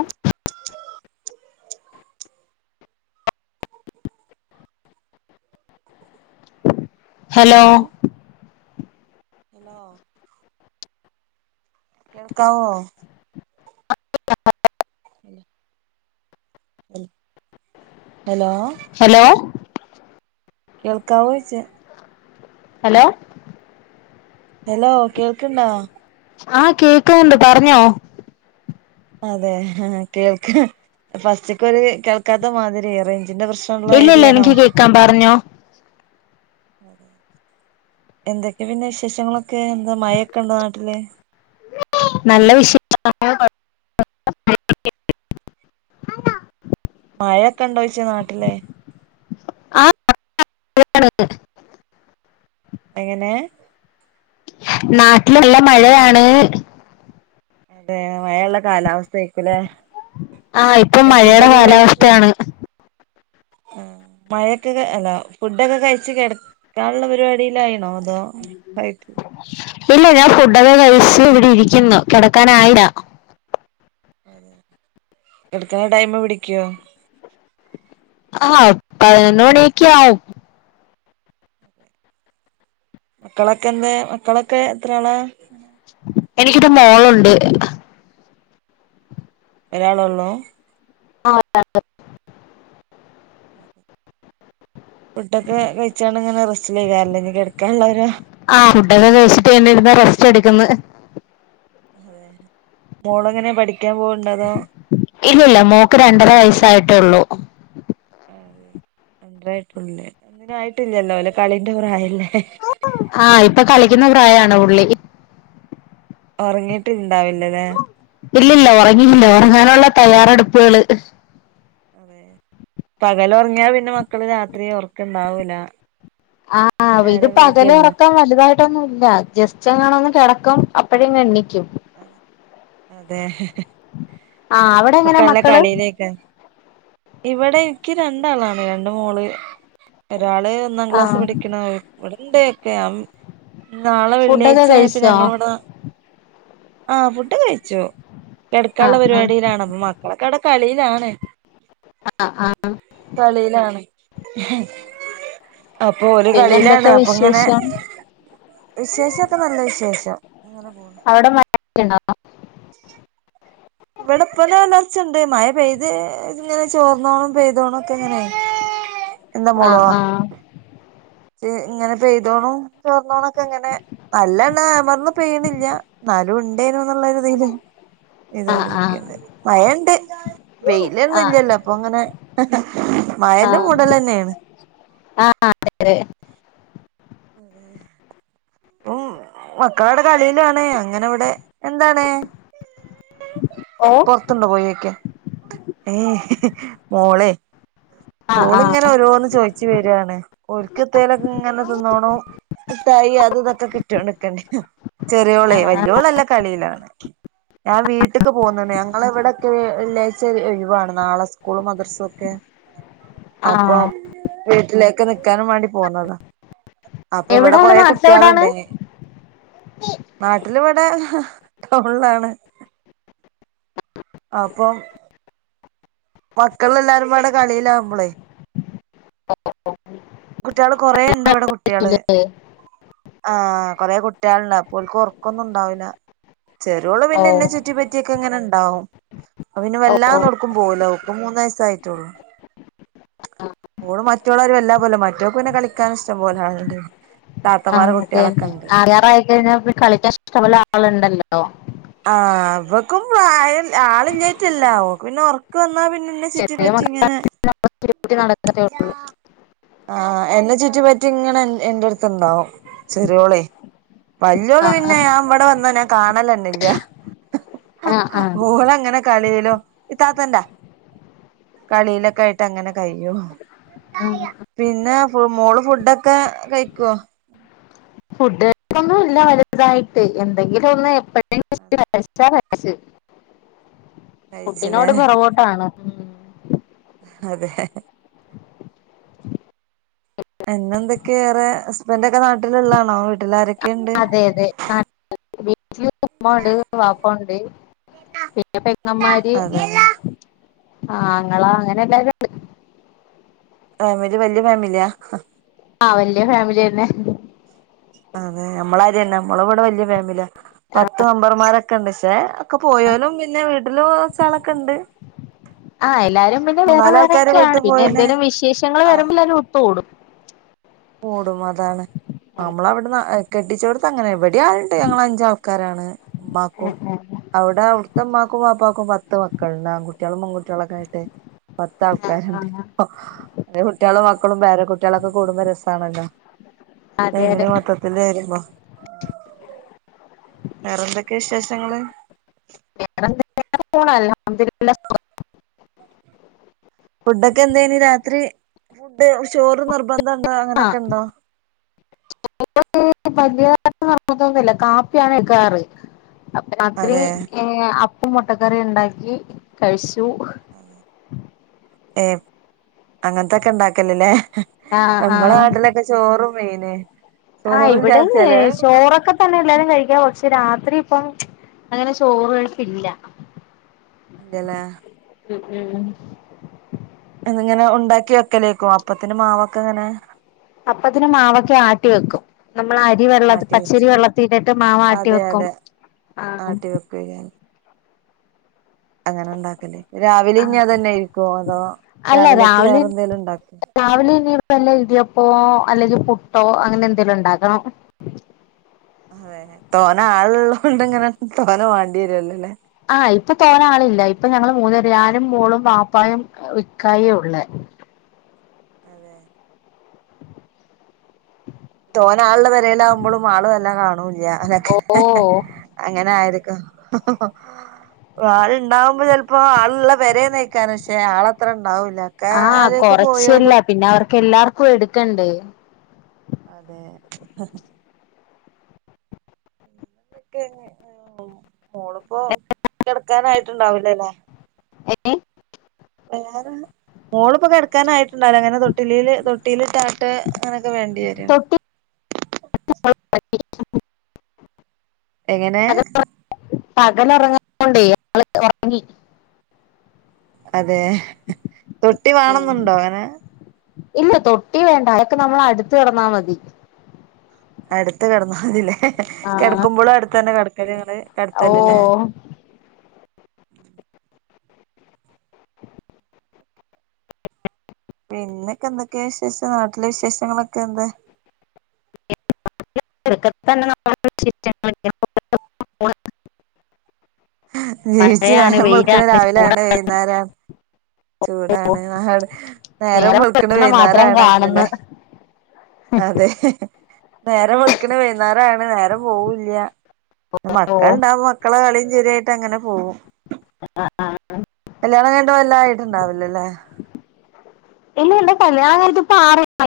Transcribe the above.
ഏഹ് hello hello കേൾക്കാവോ [inaudible] [inaudible] hello hello കേൾക്കാവോ ചോയിച്ചേ ഹലോ ഹലോ കേൾക്ക്‌ണ്ടോ ആ കേൾ ണ്ട് പറഞ്ഞോ അതെ ആ കേൾക്ക ഫസ്റ്റൊക്കൊരു കേൾക്കാത്തമാതിരി റേഞ്ചിന്റെ പ്രശ് ഇല്ലല്ല എനിക്ക് കേക്കാം പറഞ്ഞോ. [inaudible] എന്തെക്കെ പിന്നെ വിശേഷങ്ങളൊക്കെ എന്താ മഴെക്കണ്ടോ നാട്ടില്? നല്ല വിശേഷം [unintelligible] മഴക്കണ്ടോയിച്ച നാട്ടില്. ആ [unintelligible] എങ്ങെനേ? നാട്ടിലല്ല മഴയാണ് അതെയോ മഴള്ള കാലാവസ്ഥയിക്കൂല്ലേ. ആഹ് ഇപ്പം മഴേടെ കാലാവസ്ഥയാണ്. ആഹ് മഴയൊക്കെ അല്ല ഫുഡൊക്കെ കഴിച്ച് കെടക്കാനുള്ള പരിപാടിയിലായിണോ. അതോ കഴി ഇല്ല ഞാൻ ഫുഡൊക്കെ കഴിച്ച് ഇവിടെ ഇരിക്കുന്നു കെടക്കാനായില്ല. കെട്ക്ക്ണ ടൈമ് പിടിക്കോ ആഹ് പതിനൊന്ന്മണിയക്കെയാവും. മക്കളെക്കെന്തേ? മക്കളൊക്കെ എത്രാളാ? എനിക്കൊരു മോളുണ്ട് ഒരാളുള്ളൂ. ആഹ് [unintelligible] ഓക്കെ. ഫുഡൊക്കെ കയിച്ചാണ്ട്ങ്ങനെ റെസ്റ്റിലായ്ക്കാരലെ ഇഞ്ഞ് കെടക്കാള്ളൊരു ആഹ് ഫുഡൊക്കെ കഴിച്ചിട്ട് ഇങ്ങനിരുന്ന് റസ്റ്റെട്ക്ക്‌ന്ന്. അതെ മോളെങ്ങനെയാ പഠിക്കാൻ പോവ്ണ്ടോ? അതോ? ഇല്ലില്ല മോക്ക് രണ്ടര വയസ്സായിട്ടേള്ളൂ അതെ രണ്ടാരയിട്ടൊള്ളു ലെ ഒന്നിനു [unintelligible] ആയിട്ടില്ലല്ലോ അല്ലെ കളിന്റെ പ്രായല്ലേ ആഹ് ഇപ്പൊ കളിക്കുന്ന പ്രായാണ് പുള്ളി ഒറങ്ങിട്ട് ണ്ടാവില്ലല്ലേ ഇല്ലില്ല ഒറങ്ങിയില്ല ഒറങ്ങാനുള്ള തയ്യാറെടുപ്പുകള് അതെ പകലൊറങ്ങിയാ പിന്നെ മക്കള് രാത്രി ഒറക്കണ്ടാവൂല ആഹ് ഇത് നേരം പകല് വൈകുവല്ലോ ഒറക്കം വലുതായിട്ട് ട്ടൊന്നുല്ല ജസ്റ്റ് എങ്ങാണം ഒന്ന് കിടക്കും അപ്പഴേങ് എണീക്കും അത അതെ ആഹ് അവ ഇപ്പൊക്കെല്ല കളിലേക്കാരം ഇവിടെ ഇനിക്ക് രണ്ടാളാണ് രണ്ട് മോള് ഒരാള് ഒന്നാം ക്ലാസ് ആഹ് പഠിക്കണ ഇവിടെണ്ട് ഒക്കെ നാളെ ഫുഡൊക്കെ വെള്ളിയാഴ്ച ആയപ്പോ കഴിച്ചോ ഞങ്ങളിവിടെ ആഹ് ഫുഡ് ഒക്കെ കഴിച്ചു കിടക്കാന്ള്ള ആഹ് ആഹ് പരിപാടിലാണ് അപ്പൊ മക്കളൊക്കെ അവിടെ കളിയിലാണ് ആഹ് ആഹ് കളിലാണ് അപ്പൊ ഓല് പിന്നെ കളിലാണ് എന്തൊക്കെ അപ്പൊ ഇങ്ങനെ വിശേഷം വിശേഷോക്കെ നല്ല വിശേഷം ഇങ്ങനെ പോണ് അവിടെ [unintelligible] ഇവിടെ പ്പ നല്ല വെയിലർചിണ്ട് ഇവടെ ഇപ്പോയ കൊറച്ചിണ്ട് മഴ പെയ്ത് ഇങ്ങനെ ചോർന്നോണം പെയ്തോണ ഒക്കെ എങ്ങനെയായി [unintelligible] ആഹ് ആഹ് ഇങ്ങനെ പെയ്തോണോ ചോർന്നോണൊക്കെ ഇങ്ങനെ നല്ലണം അമർന്ന് പെയ്യണില്ല ന്നാലും ഇണ്ടെന്നു ന്നുള്ളരു ഇതില് ആഹ് ആഹ് ഇതൊണ്ടിരിക്കണ്ട് മയണ്ട് വെയിലൊന്നും ആഹ് ഇല്യല്ലോ അപ്പൊ ങ്ങനെ മയന്റെ ആഹ് മൂടലന്നെണ് ആഹ് അതെ അതെ അതെ ഉം മക്കളവിടെ കളിയിലാണ് അങ്ങനെ ഇവിടെ എന്താണ് ഓ പൊർതിണ്ട് പോയോക്ക്യ ഏഹ് മോളെ ആഹ് ആഹ് ഓളിങ്ങനെ ഓരോന്ന് ചോയിച്ച് വരാണ് ഓല്ക്ക് എത്തെലൊക്കെ ഇങ്ങനെ തിന്നോണം മുട്ടായി അത് ഇതൊക്കെ കിട്ടിയോണ്ടിക്കേണ്ടിയേരും ചെറിയോളേ ആഹ് ആഹ് വല്യോളല്ല കളിലാണ് ഞാൻ വീട്ടിക്ക് പോന്നിണ് ഞങ്ങള് ഇവിടെക്കെ വെള്ളിയാഴ്ച ഒഴിവാണ് നാളെ സ്കൂളും മദർസും ഒക്കെ അപ്പൊ ആഹ് വീട്ടിലേക്ക് നിക്കാനും വാണ്ടി പോന്നതാ അപ്പൊ ഇവിടെ എവിടാണ് കൊറെ നാട്ടിലെവിടാണ് കുട്ട്യാളുണ്ടെനി നാട്ടിലിവിടെ ടൗണിലാണ്. അപ്പം മക്കളെല്ലാരും പാടെ കളിലാവുമ്പളെ കുട്ട്യാള് കൊറേ ഇണ്ട് ഇവടെ കുട്ട്യാള് ആഹ് കൊറേ കുട്ട്യാളിണ്ട് അപ്പോ ഓല്ക്ക് ഒറക്കൊന്നുണ്ടാകില്ല ചെറിയോള് ഓ പിന്നെ ഇന്നെ ചുറ്റി പറ്റിയൊക്കെ ഇങ്ങനെ ഇണ്ടാവും അപ്പൊ പിന്നെ ഓ ഓ വല്ലാതൊന്നും എവ്ട്ക്കും പോകൂല ഇപ്പൊ മൂന്ന് വയസ് ആയിട്ടൊള്ളു ഓള് മറ്റോളെ മാരി വല്ലാതെ പോകുല മറ്റവക്ക് പിന്നെ കളിക്കാൻ ഇഷ്ടം പോലെ ആളിണ്ട് ആഹ് അതെന്നെ ആകാറായി കഴിഞ്ഞാൽ കളിക്കാൻ ഇഷ്ട്ടം പോലെ ആളുണ്ടല്ലോ ആഹ് അവക്കുംആയ ആളില്ലായിട്ടല്ല ഓൾക് പിന്നെ ഒറക്ക് വന്നാ പിന്നെ ന്നെ ചെറിയ ചുറ്റിപറ്റി മക്കളെ ഇങ്ങനെ പിടികൂട്ടി നടക്കത്തേ ഉള്ളൂ ന്താ ആ എന്നെ ചുറ്റി പറ്റി ഇങ്ങനെ എന്റെ അടുത്ത്ണ്ടാവും ചെറിയോളെ വല്ല്യോള് ആഹ് പിന്നെ ഞാൻ ഇബടെ വന്നാ ഞാൻ കാണലന്നെല്ല്യ ആഹ് ആഹ് ആഹ് ഓളങ്ങനെ കളിയിലു ഇത്താത്തന്റ, കളിയിലൊക്കായിട്ടങ്ങനെ കഴിയൂ ആഹ് പിന്നേ ഫു മോള് ഫുഡൊക്കെ കയിക്കോ ഫുഡ് കയിപ്പൊന്നിയില്ല വലുതായിട്ട് എന്തെങ്കിലൊന്ന് എപ്പഴങ്കിലും ഇച്ചിരി കയിച്ചാ [unintelligible] [unintelligible] കഴിച്ചില്ലേ ഫുഡിനോട് പെറകോട്ടാണ് മ്മ് അതെ എന്നെന്തക്കെയാ ഏറെ ഹസ്ബൻഡക്കെ നാട്ടില്ള്ളാണോ വീട്ടിലാര അതെയതെ [unintelligible] വീട്ടില് ഉമ്മണ്ട് വാപ്പണ്ട് പിന്നെ പെങ്ങമ്മാര് അതെ ആങ്ങളാ അങ്ങനെല്ലാരുണ്ട്. ആ ഇവര് വല്യ ഫാമിലിയാ. ആ വല്യ ഫാമിലിന്നെ. അതെ നമ്മളാരന്നെ നമ്മളിവിടെ വല്യ ഫാമില ആഹ് പത്ത് മെമ്പർമാര ക്കണ്ട് പക്ഷെ ഒക്കെ പോയാലും പിന്നെ വീട്ടിലും കൊറച്ചാളക്കെണ്ട്. ആ എല്ലാരും പിന്നെ ആൾക്കാര് വേറേവേറെക്കെയാണ് വീട്ടിൽ പോയിണ് പിന്നെന്തേലും വിശേഷങ്ങൾ വരുമ്പോ എല്ലാരും ഒത്തുകൂടും കൂടും അതാണ് നമ്മളവിടുന്ന് കെട്ടിച്ചോടു അങ്ങനെ ഇവിടെ ആളുണ്ട് ഞങ്ങള് അഞ്ചാൾക്കാരാണ് ഇമ്മാക്കും ആഹ് ആഹ് അവിടെ അവിടത്തുമ്മാക്കും വാപ്പക്കും പത്ത് മക്കള്ണ്ട് ആൺകുട്ടിയാളും പെൺകുട്ടിയാളക്കായിട്ടെ പത്ത് ആൾക്കാര്ണ്ട് ആഹ് ൻ്റെ കുട്ടിയാളും മക്കളും പേരകുട്ടിയാളും ഒക്കെ കൂടുമ്പോ രസ ആണല്ലോ അതെ അതെ എങ്കിലും മൊത്തത്തില് വരുമമ്പൊ വേറെന്തോക്കെ വിശേഷങ്ങള് വേറെന്തക്കെയ പോണ് അല്ഹംത്ലില്ലാ ഫുഡൊക്കെ എന്തേയ്നി രാത്രി ഫുഡ് ചോറ് നിർബന്ധ ഇണ്ടോ അങ്ങനെക്കെണ്ടോ ചോറ് വലിയതായിട്ട് നിർബന്ധ ഒന്നില്ല കാപ്പിയാണെക്കാറ് അപ്പ രാത്രി അതെ ഏ അപ്പും മൊട്ടക്കറി ഇണ്ടാക്കി കഴിച്ചു. ഏ അങ്ങനത്തക്കെയിണ്ടാക്കലല്ലേ. ആഹ് നമ്മള ആഹ് നാട്ടിലക്കെ ചോറും മീന്. ആ ഇവിടെ ചോറില്ലാതെ ചെലവൊന്നും ചോറൊക്കെ തന്നെ എല്ലാരും കഴിക്കാ പക്ഷേ രാത്രി ഇപ്പം അങ്ങനെ ചോറു കഴിപ്പില്ല ഇല്ലലേ മ്മ് മ്മ് ഇന്നിങ്ങനെ ഉണ്ടാക്കി വെക്കെലേക്കും അപ്പത്തിന്റെ മാവൊക്കെ ഇങ്ങനെ അപ്പത്തിന്ന് മാവൊക്കെ ആട്ടി വെക്കും നമ്മള് അ രി വെള്ളത്തി ആട്ടി വെച്ച് പച്ചരി വെള്ളത്തിട്ടിട്ട് മാവ് ആട്ടി അതെ വെക്കും അതെ ആഹ് [unintelligible] അങ്ങനെ ഉണ്ടാക്കല് രാവിലെ ഇനി അത് തന്നെയായിരിക്കുവോ അതോ അല്ല രാവിലേക്ക് രാവിലെ വേറെന്തേലും ഇണ്ടാക്കുവോ രാവിലെ ഇനിപ്പല്ല ഇടിയപ്പോ അല്ലെങ്കി പുട്ടോ അങ്ങനെന്തെലും ഉണ്ടാക്കണം. അതെ തോനാളുള്ളോണ്ട് ഇങ്ങനെ തോന വാണ്ട്യേരൊല്ലൊല്ലെ. ആ ഇപ്പ തോനാളില്ല ഇപ്പ ഞങ്ങള് മൂന്നേരും ഞാനും മോളും വാപ്പായും ഇക്കായൊള്ളെ. അതെ തോന് ആളുള്ള പേരയിലാമ്പോളും ആളും എല്ലാം കാണൂല്ല ഓഹ് [unintelligible] അങ്ങനെ ആയിരിക്കും ആളുണ്ടാവുമ്പോ ചെലപ്പോ ആളുള്ള പേരെ നിക്കാരുന്നു പക്ഷേ ആളത്ര ഇണ്ടാവൂല്ല ഒക്കെ ആ ആരേക്ക് കൊറച്ചല്ല പോയോലും പിന്നെ അവർക്കെല്ലാർക്കും എടുക്കെണ്ടേ. അതെ അതൊക്കെ മോളിപ്പോ കെടക്കാനായിട്ടുണ്ടാവില്ലല്ലേ ഏഹ് വേറെ മോളിപ്പോ കെടക്കാനായിട്ടുണ്ടാല അങ്ങനെ തൊട്ടിലീല് തൊട്ടിലിട്ട ട്ട് അങ്ങനൊക്കെ വേണ്ടി വരും തൊട്ടി എങ്ങനെ [unintelligible] പകല് ഒറങ്ങാത്തോണ്ടേ ആള് ഒറങ്ങി അതെ തൊട്ടി വാണന്നുണ്ടോ അങ്ങനെ ഇല്ല തൊട്ടി വേണ്ട അതെക്കെ നമ്മൾ അട്ത്ത് കെടന്നാ മതി അട്ത്ത് കെട്ന്നാ മതില്ലേ ആഹ് കെട്ക്കുമ്പളും അട്ത്തെന്നെ കെട്ക്കല് ങ്ങള് കെട്ത്തല് ലെ ഓഹ് പിന്നെക്കെ എന്തെക്കെ വിശേഷം നാട്ടിലെ വിശേഷങ്ങളൊക്കെ എന്ത? [unintelligible] നീച്ച് മഴയാണ് നേരം വെള്ക്ക്‌ണ് വെയിലാണ് രാവിലെ ആവ്ണ് ചൂടാണ് വൈന്നേരം ചൂടാണ് നാട് നേരം വെള്ക്ണ് വെളുക്കണ മാത്രം വൈന്നേരാവ്ണ് കാണുന്ന് അങ്ങനെന്നെ അതെ നേരം വെള്ക്ക്‌ണ് വൈന്നേരാക്ണ് നേരം പോവൂല്ല്യാ ഓഹ് മക്കളുണ്ടാവുമ്പം മക്കളെ കളീം ചിരിയായിട്ടങ്ങനെ പോവും ആഹ് ആഹ് കല്യാണം കയ്ഞ്ട്ട് വല്ലായിട്ടുണ്ടാവില്ലല്ലേ ഇല്ല എന്റെ കല്ലിയാണം കയ്ഞ്ഞിട്ട് ഇപ്പ ആറ്